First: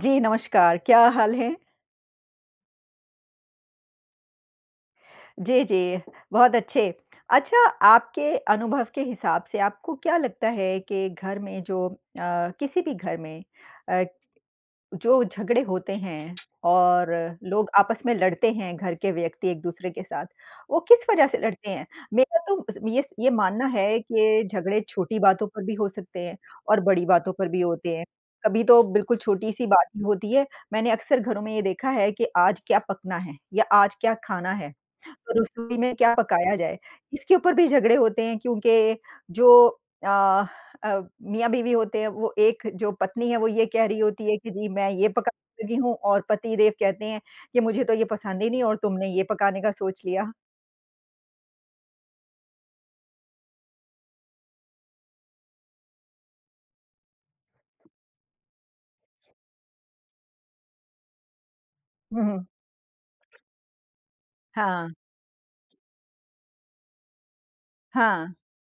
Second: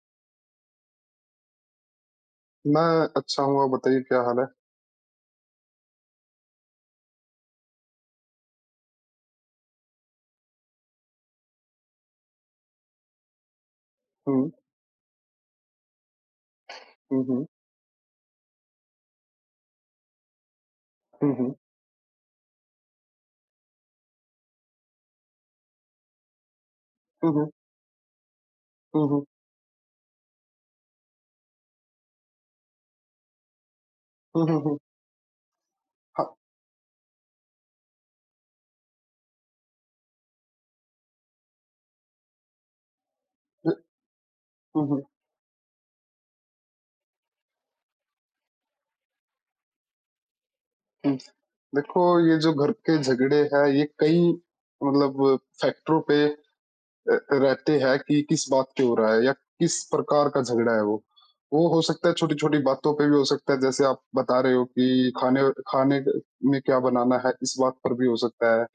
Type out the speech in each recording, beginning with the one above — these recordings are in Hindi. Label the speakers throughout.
Speaker 1: जी, नमस्कार, क्या हाल है?
Speaker 2: मैं अच्छा हूँ, आप बताइए क्या हाल है?
Speaker 1: जी, जी, बहुत अच्छे। अच्छा, आपके अनुभव के हिसाब से आपको क्या लगता है कि घर में किसी भी घर में अ,
Speaker 2: हुँ,
Speaker 1: जो झगड़े होते हैं और
Speaker 2: हुँ, हुँ,
Speaker 1: लोग आपस में लड़ते हैं, घर के व्यक्ति एक-दूसरे के साथ, वो किस वजह
Speaker 2: हुँ,
Speaker 1: से
Speaker 2: हुँ,
Speaker 1: लड़ते हैं? मेरा तो स ये मानना है कि झगड़े छोटी बातों पर भी हो सकते हैं और बड़ी
Speaker 2: हुँ,
Speaker 1: बातों पर
Speaker 2: हुँ,
Speaker 1: भी होते हैं। कभी तो
Speaker 2: हुँ,
Speaker 1: बिल्कुल
Speaker 2: हुँ,
Speaker 1: छोटी-सी बात ही होती है, मैंने अक्सर घरों में ये देखा है कि आज क्या पकना है या आज क्या
Speaker 2: हुँ,
Speaker 1: खाना
Speaker 2: हुँ,
Speaker 1: है?
Speaker 2: हुँ,
Speaker 1: तो रसोई में क्या
Speaker 2: हाँ,
Speaker 1: पकाया जाए? इसके ऊपर भी झगड़े होते हैं क्योंकि जो अ अ, मियाँ-बीवी होते हैं, वो एक जो पत्नी है वो ये
Speaker 2: हुँ,
Speaker 1: कह रही होती है कि जी
Speaker 2: हुँ,
Speaker 1: मैं
Speaker 2: हुँ,
Speaker 1: ये पकाने लगी हूँ और पतिदेव कहते हैं कि मुझे तो ये पसंद ही नहीं और तुमने ये पकाने का सोच लिया।
Speaker 2: हुँ। देखो ये जो घर के झगड़े हैं, ये कई मतलब फैक्टरों पे रहते हैं कि किस बात पे हो रहा है या किस प्रकार का झगड़ा है वो। वो हो सकता है
Speaker 1: हुँ, हुँ।
Speaker 2: छोटी-छोटी बातों पे भी हो सकता है जैसे आप बता रहे हो
Speaker 1: हाँ,
Speaker 2: कि खाने खाने क में क्या बनाना है इस बात पर भी हो
Speaker 1: हाँ,
Speaker 2: सकता है।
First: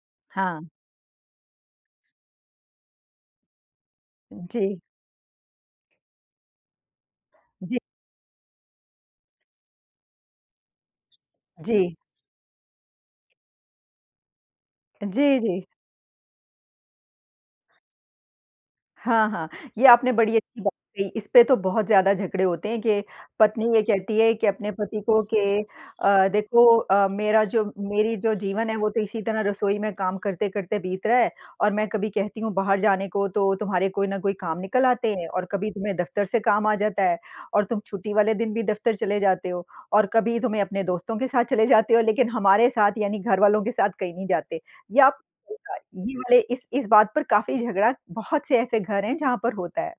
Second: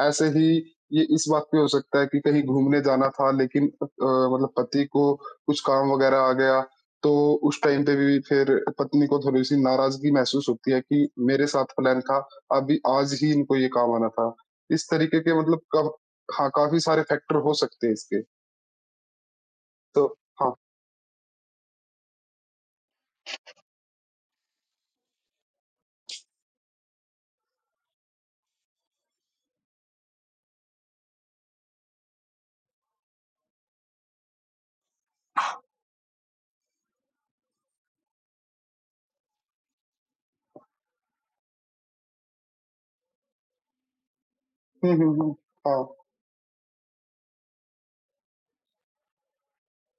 Speaker 2: ऐसे ही
Speaker 1: हाँ।
Speaker 2: ये इस बात पे हो सकता है कि कहीं घूमने जाना था लेकिन मतलब
Speaker 1: जी,
Speaker 2: पति को कुछ काम वग़ैरह आ गया तो उस
Speaker 1: जी, जी।
Speaker 2: टाइम पे भी फिर पत्नी को थोड़ी-सी नाराज़गी महसूस होती है कि मेरे साथ प्लान था, अभी आज ही इनको ये काम आना था। इस तरीके के
Speaker 1: जी,
Speaker 2: मतलब
Speaker 1: जी।
Speaker 2: कब हाँ, काफ़ी सारे फैक्टर हो सकते हैं इसके,
Speaker 1: हाँ, हाँ। ये
Speaker 2: तो
Speaker 1: आपने बड़ी
Speaker 2: हाँ।
Speaker 1: अच्छी बात कही। इस पे तो बहुत ज़्यादा झगड़े होते हैं कि पत्नी ये कहती है कि अपने पति को कि देखो मेरा जो मेरी जो जीवन है वो तो इसी तरह रसोई में काम करते-करते बीत रहा है और मैं कभी कहती हूँ बाहर जाने को तो तुम्हारे कोई न कोई काम निकल आते हैं और कभी तुम्हें दफ़्तर से काम आ जाता है और तुम छुट्टी वाले दिन भी दफ़्तर चले जाते हो और कभी तुम्हें अपने दोस्तों के साथ चले जाते हो लेकिन हमारे साथ यानी घरवालों के साथ कहीं नहीं जाते।
Speaker 2: हुँ,
Speaker 1: ये
Speaker 2: हुँ,
Speaker 1: आप
Speaker 2: हुँ। हाँ,
Speaker 1: ये वाले इस बात पर काफ़ी झगड़ा बहुत से ऐसे घर हैं जहाँ पर होता है।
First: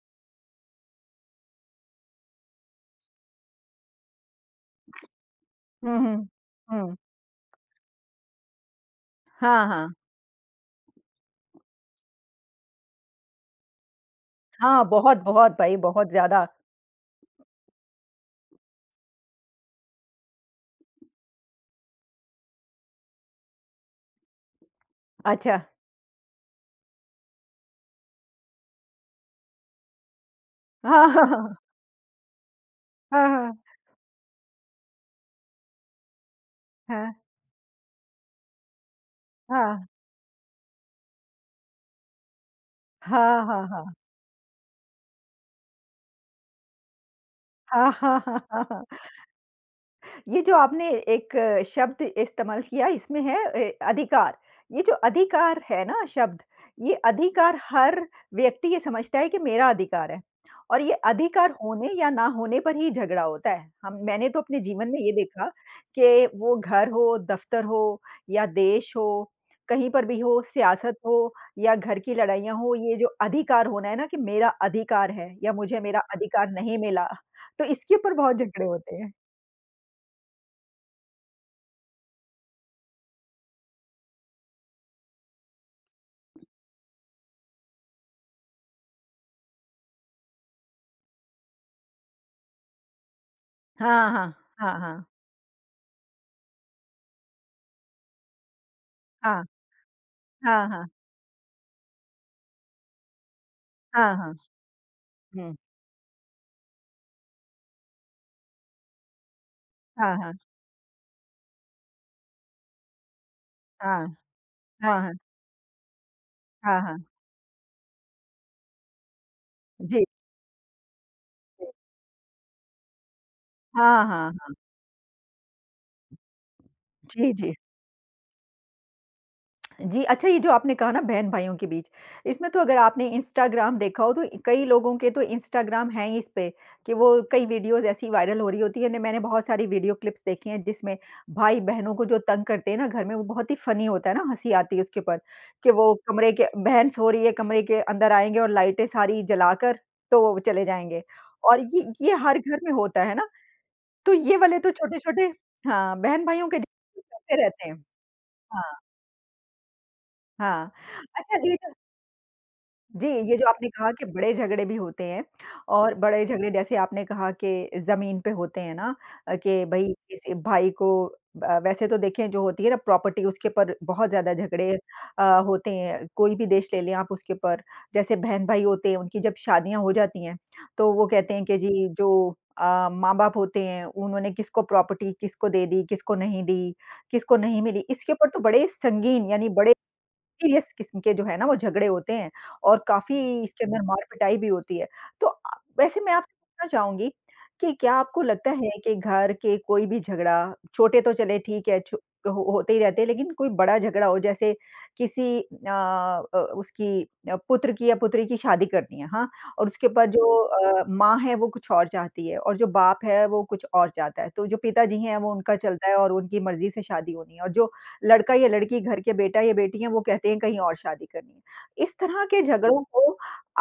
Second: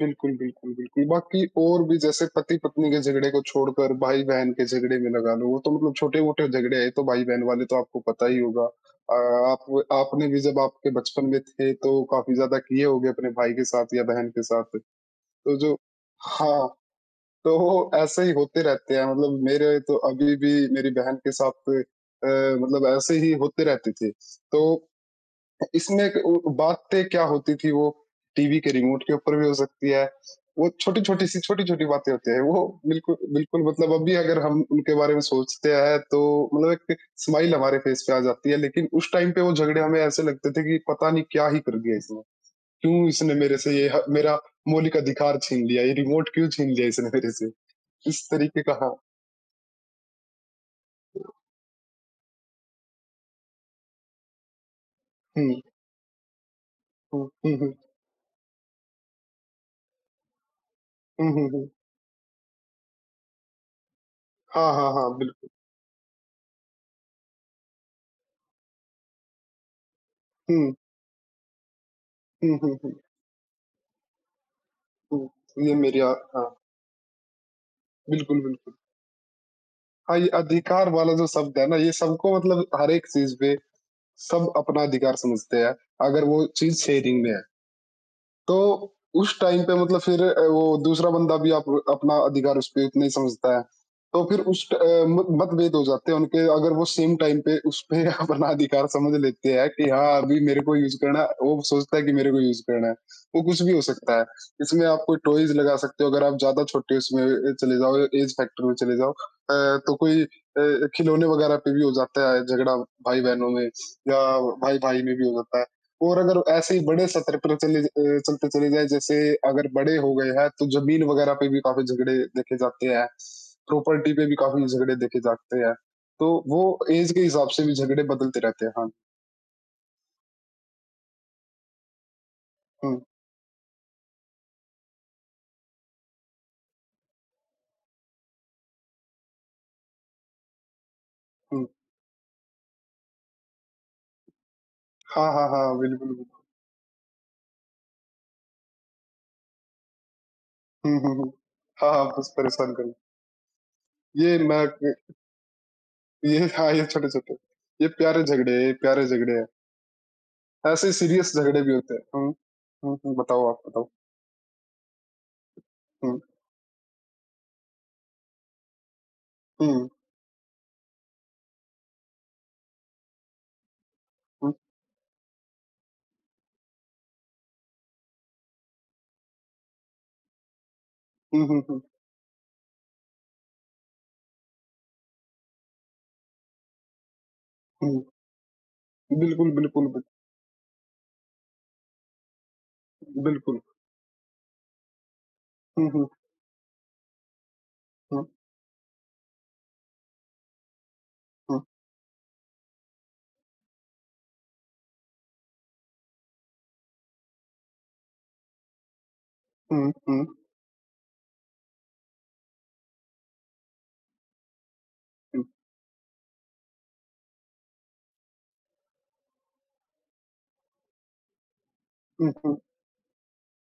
Speaker 2: बिल्कुल, बिल्कुल, बिल्कुल। बाकी और भी जैसे पति-पत्नी के झगड़े को छोड़कर भाई-बहन के झगड़े में लगा लो, वो तो मतलब
Speaker 1: हुँ, हुँ।
Speaker 2: छोटे-मोटे झगड़े हैं,
Speaker 1: हुँ।
Speaker 2: तो भाई-बहन वाले तो आपको पता ही होगा। आप
Speaker 1: हाँ, हाँ।
Speaker 2: आपने भी जब आपके बचपन में थे, तो काफ़ी ज़्यादा किए होंगे अपने भाई के साथ या बहन के साथ,
Speaker 1: हाँ, बहुत-बहुत
Speaker 2: तो जो
Speaker 1: भाई बहुत ज़्यादा।
Speaker 2: हाँ, तो वो ऐसे ही होते रहते हैं, मतलब मेरे तो अभी भी मेरी बहन के साथ अ, मतलब ऐसे ही होते रहते थे। तो
Speaker 1: अच्छा।
Speaker 2: इसमें एक वो बातें क्या होती थी वो टीवी के रिमोट के ऊपर भी हो सकती है। वो
Speaker 1: हाँ,
Speaker 2: छोटी-छोटी
Speaker 1: हाँ,
Speaker 2: सी
Speaker 1: हाँ।
Speaker 2: छोटी-छोटी बातें होती हैं। वो बिल्कुल
Speaker 1: हाँ, हाँ।
Speaker 2: बिल्कुल मतलब अभी अगर हम उनके बारे में सोचते हैं तो मतलब एक स्माइल हमारे फेस पे आ जाती है, लेकिन उस टाइम पे वो झगड़े
Speaker 1: हाँ।
Speaker 2: हमें ऐसे लगते थे कि पता नहीं क्या ही कर दिया इसने? क्यों इसने
Speaker 1: हाँ,
Speaker 2: मेरे
Speaker 1: हाँ,
Speaker 2: से ये
Speaker 1: हाँ।
Speaker 2: ह मेरा मौलिक अधिकार छीन लिया? ये रिमोट क्यों छीन लिया इसने मेरे से?
Speaker 1: हाँ, हाँ,
Speaker 2: इस
Speaker 1: हाँ,
Speaker 2: तरीके
Speaker 1: हाँ,
Speaker 2: का
Speaker 1: हाँ।
Speaker 2: हाँ।
Speaker 1: ये जो आपने एक शब्द इस्तेमाल किया इसमें है अधिकार। ये जो
Speaker 2: हुँ,
Speaker 1: अधिकार है ना शब्द, ये
Speaker 2: हुँ, हुँ,
Speaker 1: अधिकार
Speaker 2: हुँ।
Speaker 1: हर व्यक्ति ये समझता है कि मेरा अधिकार है और ये
Speaker 2: हुँ, हुँ,
Speaker 1: अधिकार
Speaker 2: हुँ।
Speaker 1: होने या ना होने पर ही झगड़ा होता है। हम मैंने तो अपने
Speaker 2: हाँ,
Speaker 1: जीवन
Speaker 2: हाँ,
Speaker 1: में
Speaker 2: हाँ,
Speaker 1: ये देखा
Speaker 2: बिल्कुल।
Speaker 1: कि वो घर हो, दफ्तर हो या देश हो, कहीं पर भी हो,
Speaker 2: हुँ,
Speaker 1: सियासत हो या घर की
Speaker 2: हुँ,
Speaker 1: लड़ाइयाँ
Speaker 2: हुँ,
Speaker 1: हो,
Speaker 2: हुँ,
Speaker 1: ये जो अधिकार होना है ना कि मेरा अधिकार
Speaker 2: हुँ।
Speaker 1: है या
Speaker 2: ये
Speaker 1: मुझे
Speaker 2: मेरी
Speaker 1: मेरा
Speaker 2: आ हाँ,
Speaker 1: अधिकार नहीं मिला, तो इसके ऊपर बहुत
Speaker 2: बिल्कुल,
Speaker 1: झगड़े
Speaker 2: बिल्कुल।
Speaker 1: होते हैं।
Speaker 2: हाँ, ये अधिकार वाला जो शब्द है ना, ये सबको मतलब हर एक चीज़ पे सब अपना अधिकार समझते हैं, अगर वो चीज़ शेयरिंग में है। तो उस टाइम पे मतलब फिर वो दूसरा बंदा भी आप अपना अधिकार उस पे उतना ही समझता है।
Speaker 1: हाँ,
Speaker 2: तो
Speaker 1: हाँ।
Speaker 2: फिर उस ट
Speaker 1: हाँ, हाँ।
Speaker 2: अ, मत मतभेद हो जाते हैं उनके अगर वो सेम टाइम पे उस पे अपना अधिकार समझ
Speaker 1: हाँ,
Speaker 2: लेते हैं कि हाँ, अभी मेरे
Speaker 1: हाँ,
Speaker 2: को
Speaker 1: हाँ।
Speaker 2: यूज़ करना है, वो सोचता है कि मेरे को यूज़ करना है। वो कुछ भी हो
Speaker 1: हाँ,
Speaker 2: सकता है।
Speaker 1: हाँ।
Speaker 2: इसमें आप कोई टॉयज़
Speaker 1: हुँ।
Speaker 2: लगा सकते हो अगर आप ज़्यादा छोटे चले जाओ एज फैक्टर में चले जाओ तो
Speaker 1: हाँ,
Speaker 2: कोई
Speaker 1: हाँ।
Speaker 2: अ, खिलौने वगैरह पे भी हो जाता है झगड़ा भाई-बहनों में
Speaker 1: हाँ,
Speaker 2: या
Speaker 1: हाँ,
Speaker 2: भाई-भाई
Speaker 1: हाँ।
Speaker 2: में भी हो जाता है। और अगर ऐसे ही
Speaker 1: हाँ, हाँ।
Speaker 2: बड़े सत्र पर चले अ, चलते चले जाएँ, जैसे अगर बड़े
Speaker 1: जी,
Speaker 2: हो गए हैं, तो ज़मीन वगैरह पे भी
Speaker 1: जी।
Speaker 2: काफ़ी झगड़े देखे जाते हैं,
Speaker 1: हाँ,
Speaker 2: प्रॉपर्टी पे
Speaker 1: हाँ,
Speaker 2: भी
Speaker 1: हाँ।
Speaker 2: काफ़ी झगड़े देखे जाते हैं। तो वो ऐज के
Speaker 1: जी,
Speaker 2: हिसाब
Speaker 1: जी।
Speaker 2: से भी झगड़े बदलते रहते हैं। हाँ।
Speaker 1: जी, अच्छा ये जो आपने कहा ना बहन-भाइयों के बीच, इसमें तो अगर
Speaker 2: हुँ,
Speaker 1: आपने इंस्टाग्राम देखा हो तो कई लोगों के तो इंस्टाग्राम है ही इस पे कि वो कई वीडियोज़ ऐसी वायरल हो रही होती है। न मैंने बहुत सारी वीडियो क्लिप्स देखी हैं जिसमें
Speaker 2: हुँ।
Speaker 1: भाई-बहनों को जो तंग करते हैं ना घर में वो बहुत ही फ़नी होता है ना, हँसी आती है उसके ऊपर
Speaker 2: हाँ, हाँ,
Speaker 1: कि
Speaker 2: हाँ,
Speaker 1: वो
Speaker 2: बिल्कुल,
Speaker 1: कमरे
Speaker 2: बिल्कुल।
Speaker 1: के बहन सो रही है, कमरे के अंदर आएँगे और लाइटें सारी जलाकर तो वो चले
Speaker 2: हुँ,
Speaker 1: जाएँगे।
Speaker 2: हुँ, हुँ।
Speaker 1: और
Speaker 2: हाँ, हाँ,
Speaker 1: ये
Speaker 2: बस
Speaker 1: हर घर में
Speaker 2: परेशान करना।
Speaker 1: होता है ना, तो
Speaker 2: ये
Speaker 1: ये वाले
Speaker 2: ना
Speaker 1: तो
Speaker 2: क
Speaker 1: छोटे-छोटे हाँ,
Speaker 2: ये
Speaker 1: बहन-भाइयों के
Speaker 2: हाँ, ये
Speaker 1: झगड़े
Speaker 2: छोटे-छोटे,
Speaker 1: चलते रहते हैं।
Speaker 2: ये प्यारे झगड़े हैं, ये
Speaker 1: हाँ,
Speaker 2: प्यारे झगड़े हैं।
Speaker 1: हाँ।
Speaker 2: ऐसे सीरियस
Speaker 1: अच्छा ये
Speaker 2: झगड़े भी
Speaker 1: जो
Speaker 2: होते हैं। हुँ। हुँ,
Speaker 1: जी,
Speaker 2: हुँ,
Speaker 1: ये जो
Speaker 2: बताओ आप
Speaker 1: आपने
Speaker 2: बताओ?
Speaker 1: कहा कि बड़े झगड़े भी होते हैं और
Speaker 2: हुँ,
Speaker 1: बड़े झगड़े जैसे आपने कहा कि ज़मीन पे होते हैं ना कि
Speaker 2: हुँ,
Speaker 1: भई किसी भाई को वैसे तो देखें जो होती है ना प्रॉपर्टी उसके ऊपर बहुत ज़्यादा
Speaker 2: हुँ।
Speaker 1: झगड़े होते हैं। कोई भी देश ले लें आप उसके ऊपर, जैसे बहन-भाई होते हैं उनकी जब शादियाँ हो जाती हैं, तो वो कहते हैं
Speaker 2: हुँ,
Speaker 1: कि
Speaker 2: हुँ, हुँ।
Speaker 1: जी जो अ, माँ-बाप होते हैं उन्होंने किसको प्रॉपर्टी किसको दे दी, किसको नहीं मिली।
Speaker 2: हुँ,
Speaker 1: इसके ऊपर तो बड़े संगीन यानी
Speaker 2: बिल्कुल,
Speaker 1: बड़े
Speaker 2: बिल्कुल, बिल्कुल।
Speaker 1: सीरियस किस्म के जो है ना वो झगड़े होते हैं और काफ़ी
Speaker 2: बिल्कुल।
Speaker 1: इसके अंदर मार-पिटाई भी होती है। तो
Speaker 2: हुँ,
Speaker 1: वैसे
Speaker 2: हुँ,
Speaker 1: मैं आपसे पूछना चाहूँगी कि क्या आपको
Speaker 2: हुँ,
Speaker 1: लगता है कि घर के कोई भी झगड़ा, छोटे तो चले
Speaker 2: हुँ,
Speaker 1: ठीक है छो हो होते ही रहते हैं लेकिन कोई बड़ा झगड़ा हो जैसे किसी अ अ, उसकी अ, पुत्र की या पुत्री की शादी करनी है, हाँ? और उसके
Speaker 2: हुँ,
Speaker 1: बाद
Speaker 2: हुँ,
Speaker 1: जो माँ है वो कुछ और चाहती है और जो बाप है वो कुछ और चाहता है। तो जो पिताजी हैं वो
Speaker 2: हुँ,
Speaker 1: उनका चलता है और उनकी मर्ज़ी से शादी होनी है और जो लड़का या लड़की, घर के बेटा या बेटी हैं, वो कहते हैं कहीं और शादी करनी है। इस तरह
Speaker 2: हुँ,
Speaker 1: के
Speaker 2: हुँ,
Speaker 1: झगड़ों को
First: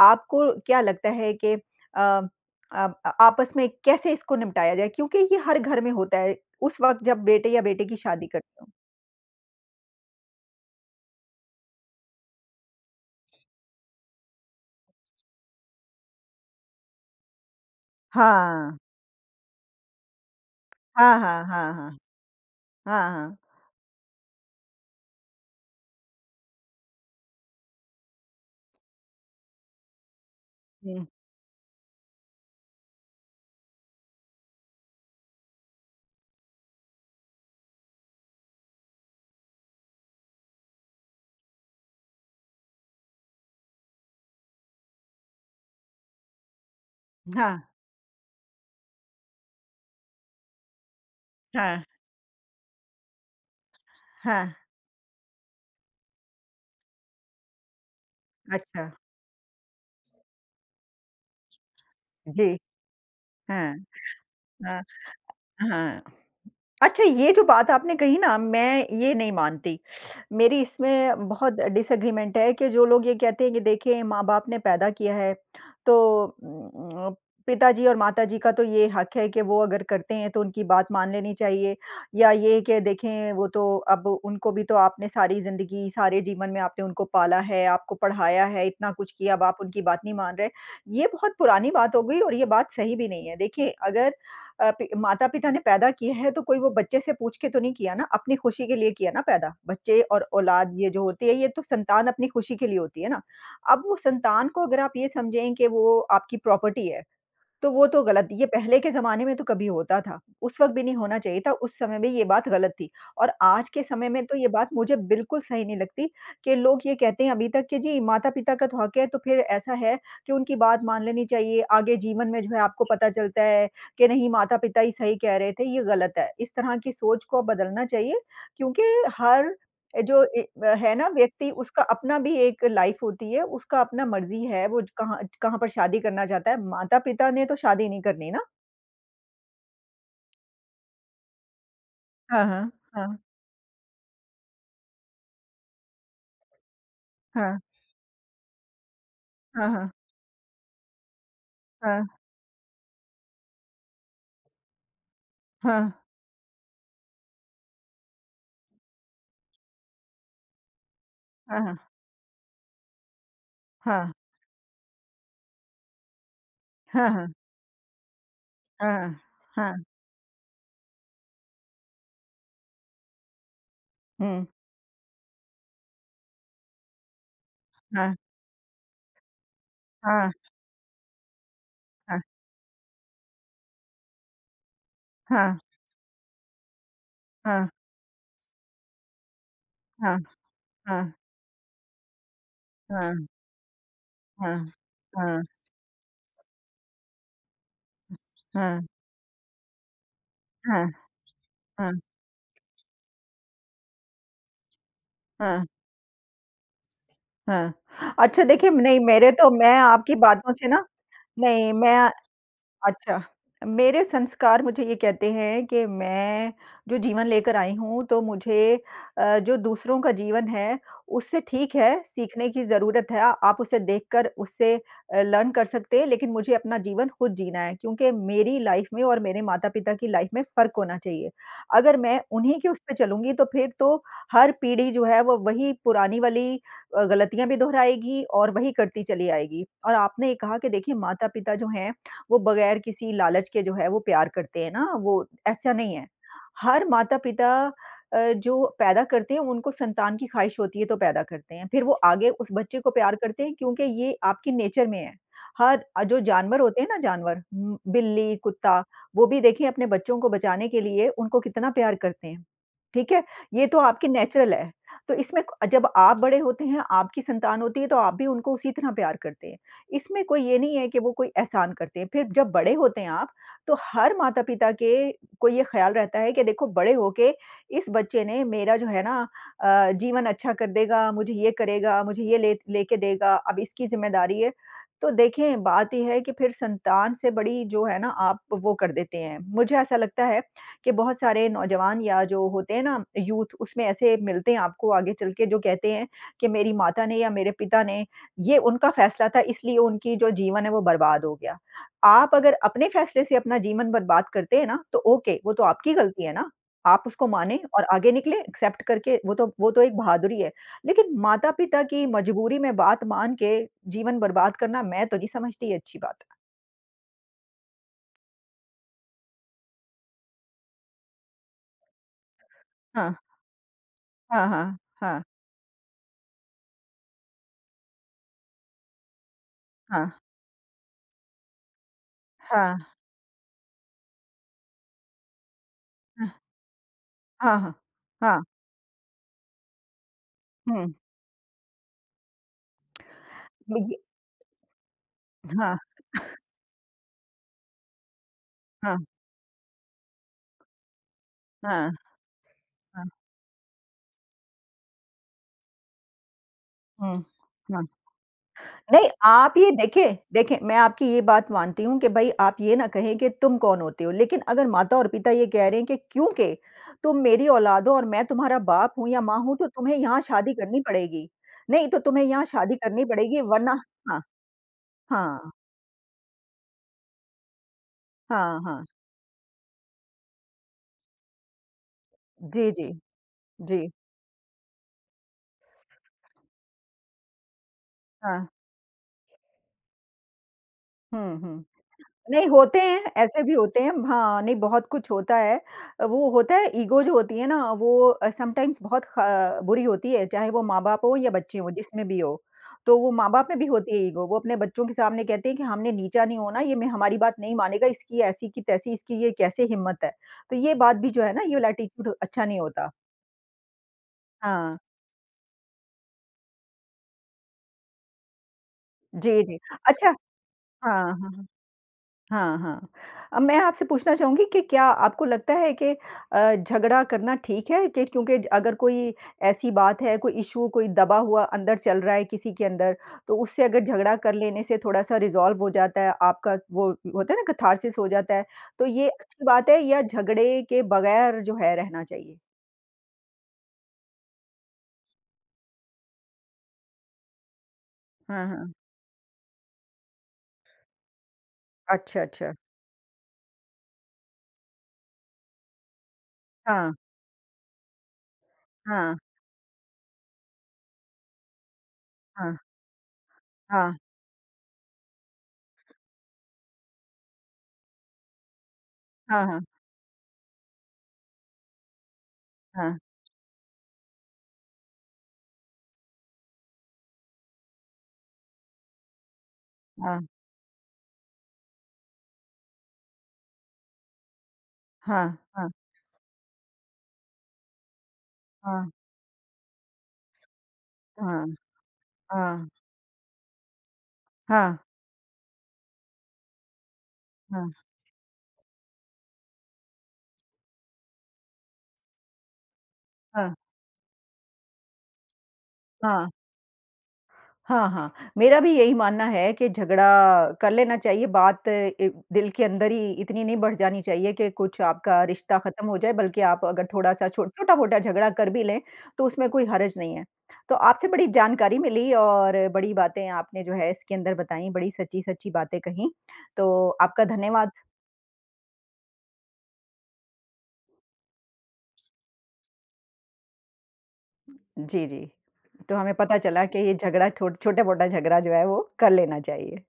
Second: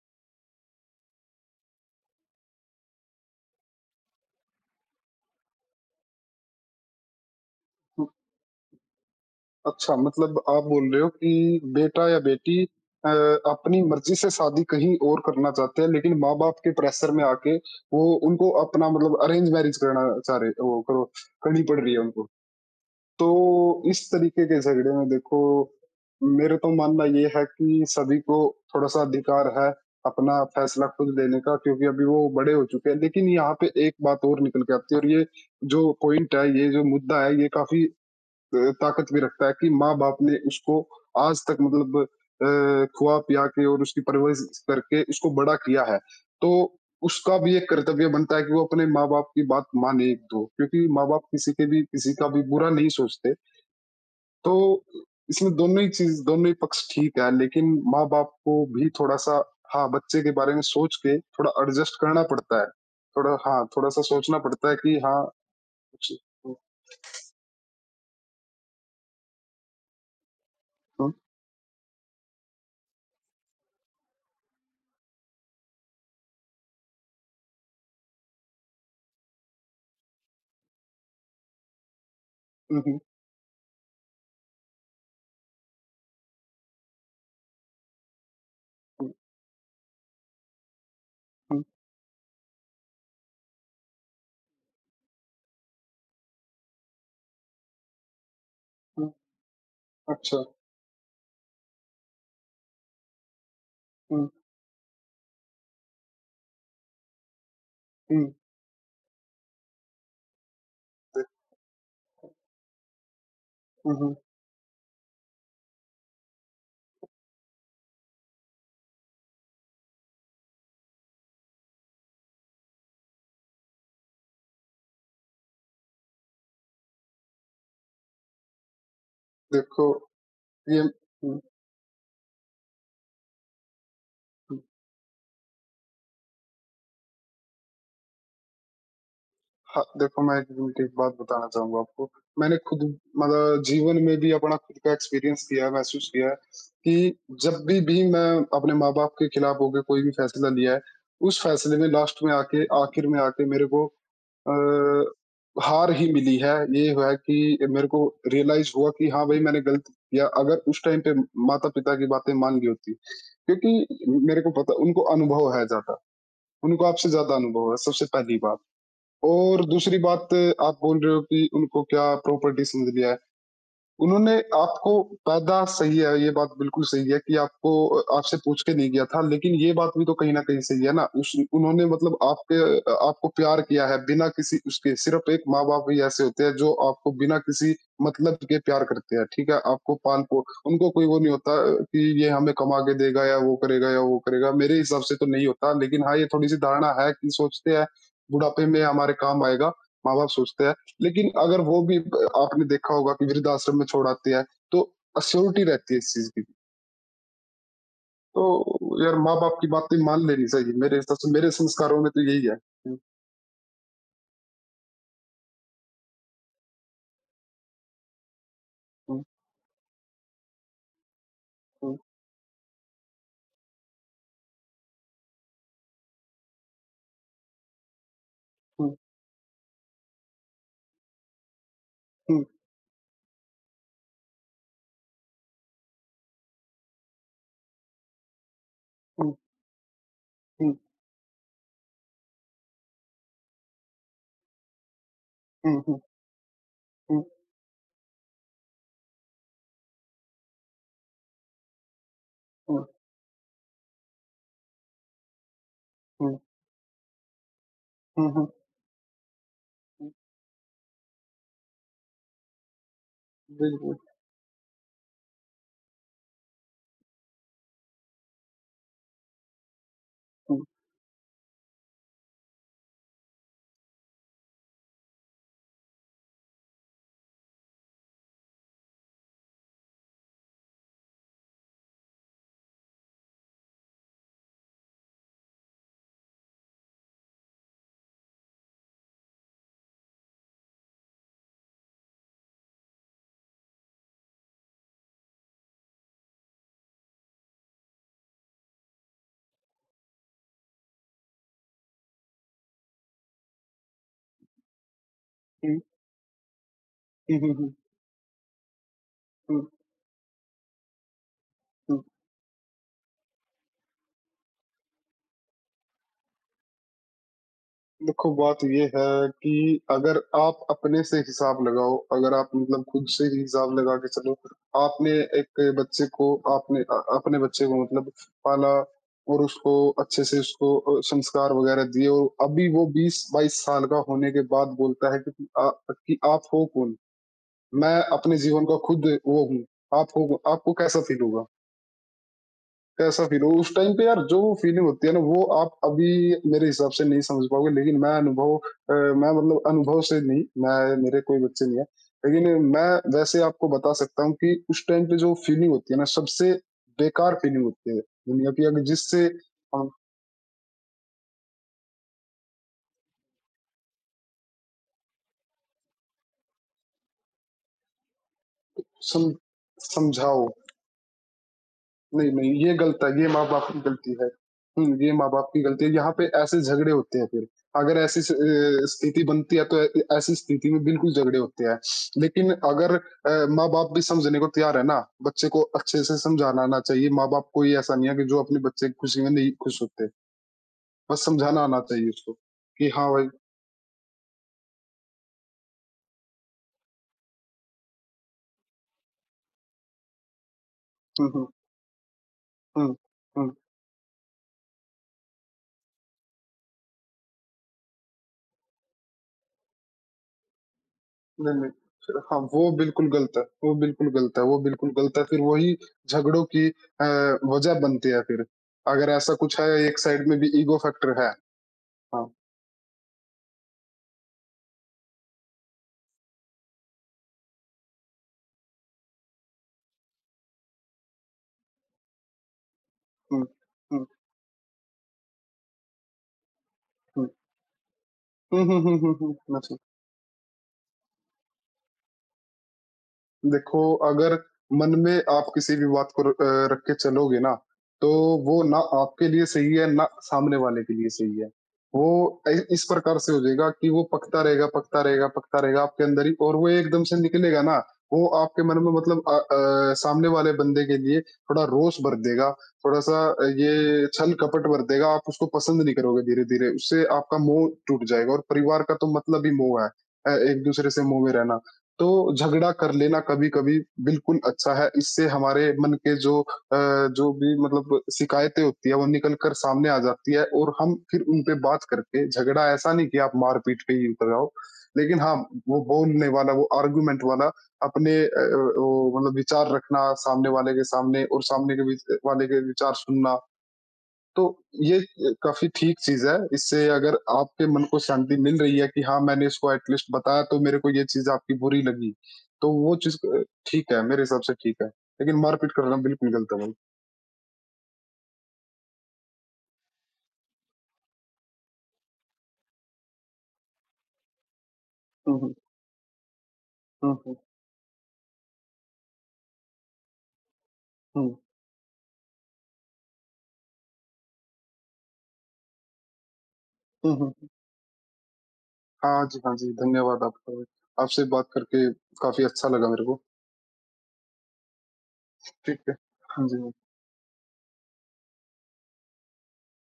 Speaker 1: आपको क्या लगता है कि अ अ, आपस में कैसे इसको निपटाया जाए? क्योंकि ये हर घर में होता है, उस वक़्त जब बेटे या बेटी की
Speaker 2: हुँ।
Speaker 1: शादी करते हो।
Speaker 2: अच्छा मतलब आप बोल रहे हो कि बेटा या बेटी अ, अपनी मर्ज़ी से शादी कहीं और करना चाहते हैं, लेकिन माँ-बाप के प्रेशर में आके वो उनको
Speaker 1: हाँ।
Speaker 2: अपना मतलब अरेंज मैरेज करना चाह रहे वो करो
Speaker 1: हाँ, हाँ,
Speaker 2: करनी
Speaker 1: हाँ,
Speaker 2: पड़ रही
Speaker 1: हाँ।
Speaker 2: है उनको।
Speaker 1: हाँ,
Speaker 2: तो
Speaker 1: हाँ।
Speaker 2: इस तरीके के झगड़े में देखो, मेरा तो मानना ये है कि सभी को थोड़ा-सा अधिकार है अपना फैसला
Speaker 1: हुँ,
Speaker 2: खुद लेने का क्योंकि अभी वो बड़े हो चुके हैं। लेकिन यहाँ पे एक बात और निकल के आती है और ये जो पॉइंट है, ये जो मुद्दा है, ये काफ़ी ताकत भी रखता है कि माँ-बाप ने उसको आज तक मतलब खुआ-पिया के और उसकी परवरिश करके उसको बड़ा किया है। तो उसका
Speaker 1: हाँ।
Speaker 2: भी एक कर्तव्य बनता है कि वो अपने माँ-बाप की बात माने 1-2 क्योंकि माँ-बाप किसी के भी
Speaker 1: हाँ,
Speaker 2: किसी का भी बुरा नहीं सोचते।
Speaker 1: हाँ।
Speaker 2: तो इसमें दोनों ही चीज़ दोनों ही पक्ष ठीक है, लेकिन माँ-बाप को भी
Speaker 1: अच्छा,
Speaker 2: थोड़ा-सा हाँ, बच्चे के बारे में सोच के थोड़ा एडजस्ट करना
Speaker 1: जी,
Speaker 2: पड़ता है। थोड़ा हाँ,
Speaker 1: हाँ,
Speaker 2: थोड़ा-सा सोचना पड़ता है
Speaker 1: हाँ,
Speaker 2: कि हाँ,
Speaker 1: हाँ।
Speaker 2: कुछ हुँ,
Speaker 1: अच्छा ये जो बात आपने कही ना मैं ये नहीं मानती। मेरी
Speaker 2: हुँ,
Speaker 1: इसमें बहुत डिसएग्रीमेंट है कि जो लोग ये कहते हैं कि देखिए माँ-बाप ने पैदा किया है, तो पिताजी और माताजी का तो ये हक है कि वो अगर करते हैं तो उनकी बात मान लेनी चाहिए या ये कि
Speaker 2: हुँ, हुँ,
Speaker 1: देखें वो तो अब उनको भी तो आपने सारी ज़िंदगी, सारे जीवन में आपने उनको पाला है, आपको पढ़ाया है, इतना
Speaker 2: हुँ,
Speaker 1: कुछ किया, अब आप उनकी बात नहीं मान रहे। ये बहुत
Speaker 2: हुँ,
Speaker 1: पुरानी बात हो गई और ये बात सही भी नहीं है। देखिए अगर अ, पि माता-पिता ने पैदा किए हैं तो कोई वो बच्चे से पूछ के तो नहीं किया ना, अपनी खुशी के लिए
Speaker 2: हुँ,
Speaker 1: किया ना पैदा। बच्चे और
Speaker 2: अच्छा,
Speaker 1: औलाद ये जो होती है, ये तो संतान अपनी खुशी के लिए होती है ना। अब वो
Speaker 2: हुँ,
Speaker 1: संतान को अगर आप ये समझें कि वो आपकी प्रॉपर्टी है तो वो तो
Speaker 2: हुँ,
Speaker 1: गलत ये पहले के ज़माने में तो कभी होता था, उस वक़्त भी नहीं होना चाहिए था, उस समय में ये बात गलत थी। और आज के
Speaker 2: हुँ,
Speaker 1: समय
Speaker 2: हुँ,
Speaker 1: में तो ये बात मुझे बिल्कुल सही नहीं लगती कि लोग ये कहते हैं अभी तक कि जी माता-पिता का तो हक है, तो फिर ऐसा है कि उनकी बात मान लेनी चाहिए। आगे जीवन में जो है आपको पता चलता है कि नहीं माता-पिता ही सही कह रहे थे, ये गलत है। इस तरह की सोच को बदलना चाहिए क्योंकि हर
Speaker 2: देखो ये हुँ,
Speaker 1: है ना
Speaker 2: हुँ।
Speaker 1: व्यक्ति उसका अपना भी एक लाइफ होती है, उसका अपना मर्ज़ी है, वो ज कहाँ कहाँ पर शादी करना चाहता है। माता-पिता ने तो शादी नहीं करनी ना।
Speaker 2: हाँ, देखो मैं एक उल्टी बात बताना चाहूँगा आपको।
Speaker 1: हाँ,
Speaker 2: मैंने खुद
Speaker 1: हाँ।
Speaker 2: मतलब जीवन में भी अपना खुद का एक्सपीरियंस किया है, महसूस किया है कि
Speaker 1: हाँ,
Speaker 2: जब भी मैं अपने माँ-बाप के खिलाफ
Speaker 1: हाँ,
Speaker 2: होके
Speaker 1: हाँ,
Speaker 2: कोई भी फैसला लिया है, उस फैसले में
Speaker 1: हाँ,
Speaker 2: लास्ट में आके आखिर में आके मेरे को अ, हार
Speaker 1: हाँ,
Speaker 2: ही मिली है। ये हुआ है कि मेरे को रियलाइज़ हुआ कि हाँ भाई मैंने गलत किया। अगर उस टाइम पे
Speaker 1: हाँ, हाँ,
Speaker 2: माता-पिता की बातें मान ली होती, क्योंकि
Speaker 1: हाँ,
Speaker 2: मेरे को पता उनको अनुभव है ज़्यादा, उनको
Speaker 1: हाँ,
Speaker 2: आपसे
Speaker 1: हाँ,
Speaker 2: ज़्यादा अनुभव है सबसे पहली बात।
Speaker 1: हाँ,
Speaker 2: और
Speaker 1: हाँ,
Speaker 2: दूसरी बात आप बोल रहे हो कि उनको क्या प्रॉपर्टी समझ लिया है। उन्होंने
Speaker 1: हुँ।
Speaker 2: आपको पैदा सही है, ये बात बिल्कुल सही है कि
Speaker 1: हाँ,
Speaker 2: आपसे पूछ के नहीं गया था, लेकिन ये बात भी तो
Speaker 1: हाँ,
Speaker 2: कहीं न कहीं सही है ना, उस उन्होंने मतलब आपको प्यार किया है बिना किसी उसके, सिर्फ़ एक
Speaker 1: हाँ,
Speaker 2: माँ-बाप ही ऐसे होते हैं जो आपको बिना
Speaker 1: हाँ,
Speaker 2: किसी मतलब के प्यार करते हैं, ठीक है? आपको
Speaker 1: हाँ, हाँ,
Speaker 2: पाल-पो उनको कोई
Speaker 1: हाँ,
Speaker 2: वो नहीं होता कि ये हमें कमा के
Speaker 1: हाँ,
Speaker 2: देगा या वो करेगा,
Speaker 1: हाँ,
Speaker 2: मेरे हिसाब से तो
Speaker 1: हाँ,
Speaker 2: नहीं होता। लेकिन हाँ, ये थोड़ी-सी धारणा है कि सोचते हैं बुढ़ापे
Speaker 1: हाँ,
Speaker 2: में हमारे काम आएगा, माँ-बाप सोचते हैं।
Speaker 1: हाँ,
Speaker 2: लेकिन अगर वो
Speaker 1: हाँ,
Speaker 2: भी ब आपने देखा होगा कि वृद्धाश्रम में छोड़ आते हैं, तो अश्योरिटी
Speaker 1: हाँ,
Speaker 2: रहती है इस चीज़ की।
Speaker 1: हाँ।
Speaker 2: तो
Speaker 1: अच्छा देखिए, नहीं
Speaker 2: यार
Speaker 1: मेरे तो
Speaker 2: माँ-बाप की
Speaker 1: मैं
Speaker 2: बातें
Speaker 1: आपकी
Speaker 2: मान लेनी
Speaker 1: बातों से
Speaker 2: चाहिए
Speaker 1: ना
Speaker 2: मेरे हिसाब से मेरे
Speaker 1: नहीं मैं
Speaker 2: संस्कारों में तो यही है। हुँ,
Speaker 1: अच्छा, मेरे संस्कार मुझे ये कहते हैं कि मैं जो जीवन लेकर आई हूँ, तो मुझे जो दूसरों का जीवन है, उससे ठीक
Speaker 2: हुँ,
Speaker 1: है, सीखने की ज़रूरत है। आप उसे देखकर उससे लर्न कर सकते हैं, लेकिन मुझे अपना जीवन खुद जीना है, क्योंकि मेरी लाइफ़
Speaker 2: हुँ,
Speaker 1: में और मेरे माता-पिता की लाइफ़ में फ़र्क होना चाहिए। अगर मैं
Speaker 2: हुँ,
Speaker 1: उन्हीं के उस पे चलूँगी, तो फिर तो हर पीढ़ी जो है, वो वही पुरानी वाली गलतियाँ भी दोहराएगी और वही करती चली
Speaker 2: हुँ,
Speaker 1: आएगी। और आपने ये कहा कि
Speaker 2: हुँ,
Speaker 1: देखिए माता-पिता जो हैं वो बगैर किसी लालच के जो है वो प्यार करते हैं ना, वो ऐसा
Speaker 2: हुँ,
Speaker 1: नहीं
Speaker 2: हुँ,
Speaker 1: है। हर
Speaker 2: हुँ,
Speaker 1: माता-पिता जो पैदा करते हैं उनको संतान की ख़्वाहिश होती है तो पैदा करते हैं। फिर वो आगे उस बच्चे
Speaker 2: हुँ,
Speaker 1: को प्यार करते हैं क्योंकि ये आपके नेचर में है। हर जो
Speaker 2: हुँ,
Speaker 1: जानवर होते हैं ना जानवर
Speaker 2: हुँ,
Speaker 1: बिल्ली,
Speaker 2: हुँ, हुँ,
Speaker 1: कुत्ता वो भी देखिए अपने
Speaker 2: हुँ,
Speaker 1: बच्चों को बचाने के लिए उनको कितना प्यार करते हैं। ठीक है? ये तो
Speaker 2: बिल्कुल।
Speaker 1: आपकी नेचुरल है। तो इसमें क जब आप बड़े होते हैं, आपकी संतान होती है तो आप भी उनको उसी तरह प्यार करते हैं। इसमें कोई
Speaker 2: हुँ,
Speaker 1: ये नहीं है कि वो कोई एहसान करते हैं। फिर जब बड़े होते हैं आप, तो हर माता-पिता के को ये ख़्याल रहता है कि देखो बड़े होके इस बच्चे ने मेरा जो है ना जीवन अच्छा कर देगा, मुझे ये करेगा, मुझे ये ले लेके देगा, अब इसकी ज़िम्मेदारी है। तो देखें बात ये है कि फिर संतान से बड़ी जो है ना आप वो कर देते हैं। मुझे ऐसा लगता है कि बहुत सारे नौजवान या जो होते हैं ना यूथ उसमें ऐसे मिलते हैं आपको आगे चल के जो कहते हैं कि मेरी माता ने या मेरे पिता ने ये उनका फ़ैसला था इसलिए उनकी जो जीवन है वो बर्बाद हो गया। आप अगर अपने फ़ैसले से अपना जीवन बर्बाद करते हैं ना तो ओके वो तो
Speaker 2: हुँ,
Speaker 1: आपकी गलती है ना। आप उसको
Speaker 2: हुँ, हुँ,
Speaker 1: माने
Speaker 2: हुँ,
Speaker 1: और आगे निकले एक्सेप्ट करके
Speaker 2: हुँ,
Speaker 1: वो तो एक बहादुरी है। लेकिन माता-पिता
Speaker 2: हुँ।
Speaker 1: की मजबूरी में बात मान के जीवन बर्बाद करना मैं तो नहीं समझती ये अच्छी बात।
Speaker 2: देखो बात ये है कि अगर आप अपने से हिसाब लगाओ, अगर आप मतलब खुद
Speaker 1: हाँ,
Speaker 2: से ही हिसाब लगा के चलो,
Speaker 1: हाँ, हाँ,
Speaker 2: आपने एक बच्चे को आपने अपने बच्चे को मतलब पाला और उसको
Speaker 1: हाँ,
Speaker 2: अच्छे से उसको संस्कार वगैरह दिए और अभी
Speaker 1: हाँ,
Speaker 2: वो 20-22 साल का होने के बाद बोलता है कि कि
Speaker 1: हाँ,
Speaker 2: आप हो कौन?
Speaker 1: हाँ, हाँ,
Speaker 2: मैं
Speaker 1: हाँ,
Speaker 2: अपने
Speaker 1: हाँ,
Speaker 2: जीवन का खुद वो हूँ। आप हो आपको
Speaker 1: हुँ,
Speaker 2: कैसा फील होगा? कैसा फ़ील हो उस टाइम
Speaker 1: ये
Speaker 2: पे यार जो वो फ़ीलिंग होती है ना वो आप
Speaker 1: हाँ,
Speaker 2: अभी मेरे हिसाब से नहीं समझ पाओगे लेकिन मैं अनुभव अ,
Speaker 1: हाँ,
Speaker 2: मैं मतलब अनुभव से नहीं मैं मेरे कोई बच्चे नहीं है।
Speaker 1: हाँ,
Speaker 2: लेकिन मैं
Speaker 1: हाँ,
Speaker 2: वैसे आपको बता सकता हूँ कि उस टाइम पे जो फ़ीलिंग होती है ना सबसे
Speaker 1: हुँ,
Speaker 2: बेकार फ़ीलिंग
Speaker 1: हाँ।
Speaker 2: होती है दुनिया की अगर
Speaker 1: नहीं,
Speaker 2: जिससे
Speaker 1: आप ये
Speaker 2: आप
Speaker 1: देखिए देखिए, मैं आपकी ये बात मानती हूँ कि भई आप ये ना कहें कि तुम कौन होते हो? लेकिन अगर माता और पिता ये कह रहे हैं कि क्योंकि तुम मेरी औलाद हो और मैं तुम्हारा बाप हूँ या
Speaker 2: सम
Speaker 1: माँ हूँ तो तुम्हें यहाँ
Speaker 2: समझाओ
Speaker 1: शादी करनी पड़ेगी। नहीं तो तुम्हें
Speaker 2: नहीं,
Speaker 1: यहाँ
Speaker 2: नहीं, ये
Speaker 1: शादी
Speaker 2: गलत
Speaker 1: करनी
Speaker 2: है, ये
Speaker 1: पड़ेगी
Speaker 2: माँ-बाप की
Speaker 1: वरना
Speaker 2: गलती
Speaker 1: हाँ,
Speaker 2: है। हुँ, ये माँ-बाप
Speaker 1: हाँ,
Speaker 2: की गलती है, यहाँ पे ऐसे झगड़े होते हैं फिर। अगर
Speaker 1: हाँ, हाँ।
Speaker 2: स्थिति बनती है तो ऐ ऐसी स्थिति में बिल्कुल झगड़े होते हैं। लेकिन
Speaker 1: जी, जी,
Speaker 2: अगर
Speaker 1: जी।
Speaker 2: माँ-बाप भी समझने को तैयार है ना, बच्चे को अच्छे से समझाना आना चाहिए, माँ-बाप को ये ऐसा नहीं है कि जो
Speaker 1: हाँ।
Speaker 2: अपने बच्चे की खुशी में नहीं खुश होते, बस
Speaker 1: हुँ,
Speaker 2: समझाना
Speaker 1: हुँ।
Speaker 2: आना चाहिए उसको,
Speaker 1: नहीं, होते
Speaker 2: कि
Speaker 1: हैं,
Speaker 2: हाँ भाई
Speaker 1: ऐसे भी होते हैं। हाँ, नहीं बहुत कुछ होता है। वो होता है ईगो जो होती है ना वो समटाइम्स बहुत ख बुरी होती है, चाहे वो माँ-बाप हो
Speaker 2: हुँ,
Speaker 1: या
Speaker 2: हुँ,
Speaker 1: बच्चे हों, जिसमें भी हो।
Speaker 2: हुँ,
Speaker 1: तो वो माँ-बाप
Speaker 2: हुँ।
Speaker 1: में भी होती है ईगो, वो अपने बच्चों के सामने कहते हैं कि हमने नीचा नहीं होना, ये मैं हमारी बात नहीं मानेगा, इसकी ऐसी की तैसी, इसकी ये कैसे हिम्मत है। तो ये बात भी जो है ना, ये
Speaker 2: नहीं,
Speaker 1: वाला
Speaker 2: नहीं।
Speaker 1: एटीट्यूड
Speaker 2: फिर हाँ,
Speaker 1: अच्छा नहीं
Speaker 2: वो
Speaker 1: होता।
Speaker 2: बिल्कुल गलत है, वो बिल्कुल गलत है, वो
Speaker 1: हाँ।
Speaker 2: बिल्कुल गलत है, फिर वही झगड़ों की वजह बनती है फिर। अगर ऐसा
Speaker 1: जी,
Speaker 2: कुछ
Speaker 1: जी।
Speaker 2: है एक
Speaker 1: अच्छा
Speaker 2: साइड में भी ईगो
Speaker 1: हाँ,
Speaker 2: फैक्टर है।
Speaker 1: हाँ। हाँ।
Speaker 2: हाँ,
Speaker 1: हाँ, हाँ। अब मैं आपसे पूछना चाहूँगी कि क्या आपको लगता है कि झगड़ा करना ठीक है? कि क्योंकि अगर कोई ऐसी बात है, कोई इश्यू, कोई दबा हुआ अंदर चल रहा है किसी के अंदर, तो
Speaker 2: हुँ,
Speaker 1: उससे अगर
Speaker 2: हुँ,
Speaker 1: झगड़ा कर लेने से थोड़ा-सा रिज़ॉल्व हो जाता है, आपका वो
Speaker 2: हुँ।
Speaker 1: होता है ना कैथार्सिस हो जाता है,
Speaker 2: हुँ, हुँ,
Speaker 1: तो
Speaker 2: हुँ,
Speaker 1: ये
Speaker 2: हुँ, हुँ।
Speaker 1: अच्छी
Speaker 2: मैं
Speaker 1: बात
Speaker 2: सम
Speaker 1: है या झगड़े के बगैर जो है रहना चाहिए?
Speaker 2: देखो, अगर मन में आप किसी भी बात को रख के चलोगे ना, तो
Speaker 1: हाँ,
Speaker 2: वो
Speaker 1: हाँ।
Speaker 2: ना आपके लिए सही है, ना सामने वाले के लिए सही है। वो
Speaker 1: अच्छा,
Speaker 2: इ
Speaker 1: अच्छा।
Speaker 2: इस प्रकार से हो जाएगा कि वो पकता रहेगा, पकता रहेगा, पकता रहेगा आपके अंदर ही और वो
Speaker 1: हाँ,
Speaker 2: एकदम से निकलेगा ना, वो आपके मन में
Speaker 1: हाँ,
Speaker 2: मतलब सामने वाले बंदे के लिए थोड़ा रोष भर देगा,
Speaker 1: हाँ,
Speaker 2: थोड़ा-सा
Speaker 1: हाँ,
Speaker 2: ये छल-कपट भर देगा, आप उसको पसंद नहीं करोगे धीरे-धीरे। उससे आपका मोह टूट जाएगा और परिवार का तो मतलब ही
Speaker 1: हाँ,
Speaker 2: मोह है एक-दूसरे से मोह में रहना। तो झगड़ा कर
Speaker 1: हाँ,
Speaker 2: लेना कभी-कभी बिल्कुल अच्छा है। इससे हमारे मन के जो भी मतलब शिकायतें होती है, वो निकल कर सामने आ
Speaker 1: हाँ,
Speaker 2: जाती है और हम फिर उन पे बात करके झगड़ा ऐसा नहीं कि आप मार-पीट पे ही उतर आओ। लेकिन
Speaker 1: हाँ,
Speaker 2: हाँ,
Speaker 1: हाँ,
Speaker 2: वो बोलने वाला, वो आर्गुमेंट वाला अपने
Speaker 1: हाँ,
Speaker 2: वो मतलब विचार रखना सामने वाले के सामने
Speaker 1: हाँ,
Speaker 2: और सामने के विच
Speaker 1: हाँ,
Speaker 2: वाले के
Speaker 1: हाँ,
Speaker 2: विचार सुनना। तो
Speaker 1: हाँ, हाँ,
Speaker 2: ये काफ़ी ठीक चीज़ है। इससे अगर आपके
Speaker 1: हाँ,
Speaker 2: मन को शांति मिल रही है कि हाँ, मैंने इसको एट लीस्ट बताया तो मेरे को ये चीज़ आपकी बुरी लगी। तो
Speaker 1: हाँ।
Speaker 2: ठीक है, मेरे हिसाब से ठीक है। लेकिन मारपीट करना बिल्कुल
Speaker 1: हाँ।
Speaker 2: गलत है भाई।
Speaker 1: हाँ, हाँ। मेरा भी यही मानना है कि झगड़ा कर लेना चाहिए, बात दिल के अंदर ही इतनी नहीं बढ़ जानी चाहिए कि कुछ आपका
Speaker 2: हुँ, हुँ।
Speaker 1: रिश्ता खत्म हो जाए, बल्कि आप अगर
Speaker 2: हुँ,
Speaker 1: थोड़ा-सा
Speaker 2: हुँ।
Speaker 1: छो छोटा-मोटा झगड़ा कर भी लें, तो उसमें कोई हर्ज नहीं है। तो आपसे बड़ी
Speaker 2: हुँ।
Speaker 1: जानकारी मिली और बड़ी बातें आपने जो है इसके अंदर बताई, बड़ी सच्ची-सच्ची बातें कहीं, तो
Speaker 2: हुँ,
Speaker 1: आपका
Speaker 2: हुँ, हुँ।
Speaker 1: धन्यवाद।
Speaker 2: हाँ जी, हाँ जी। धन्यवाद आपका भी। आपसे बात करके काफ़ी अच्छा लगा मेरे को।
Speaker 1: जी, जी।
Speaker 2: ठीक है।
Speaker 1: तो हमें पता
Speaker 2: हाँ जी,
Speaker 1: चला
Speaker 2: हाँ।
Speaker 1: कि ये झगड़ा छोटा-मोटा झगड़ा जो है वो कर लेना चाहिए।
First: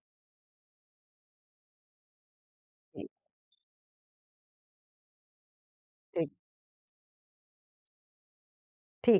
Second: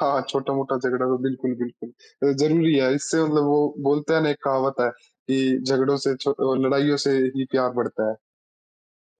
Speaker 2: हाँ, छोटा-मोटा झगड़ा तो बिल्कुल, बिल्कुल ज़रूरी है।
Speaker 1: जी,
Speaker 2: इससे मतलब वो बोलते हैं ना एक कहावत है कि झगड़ों से छो
Speaker 1: ठीक,
Speaker 2: अ, लड़ाइयों से ही प्यार बढ़ता है।
Speaker 1: ठीक।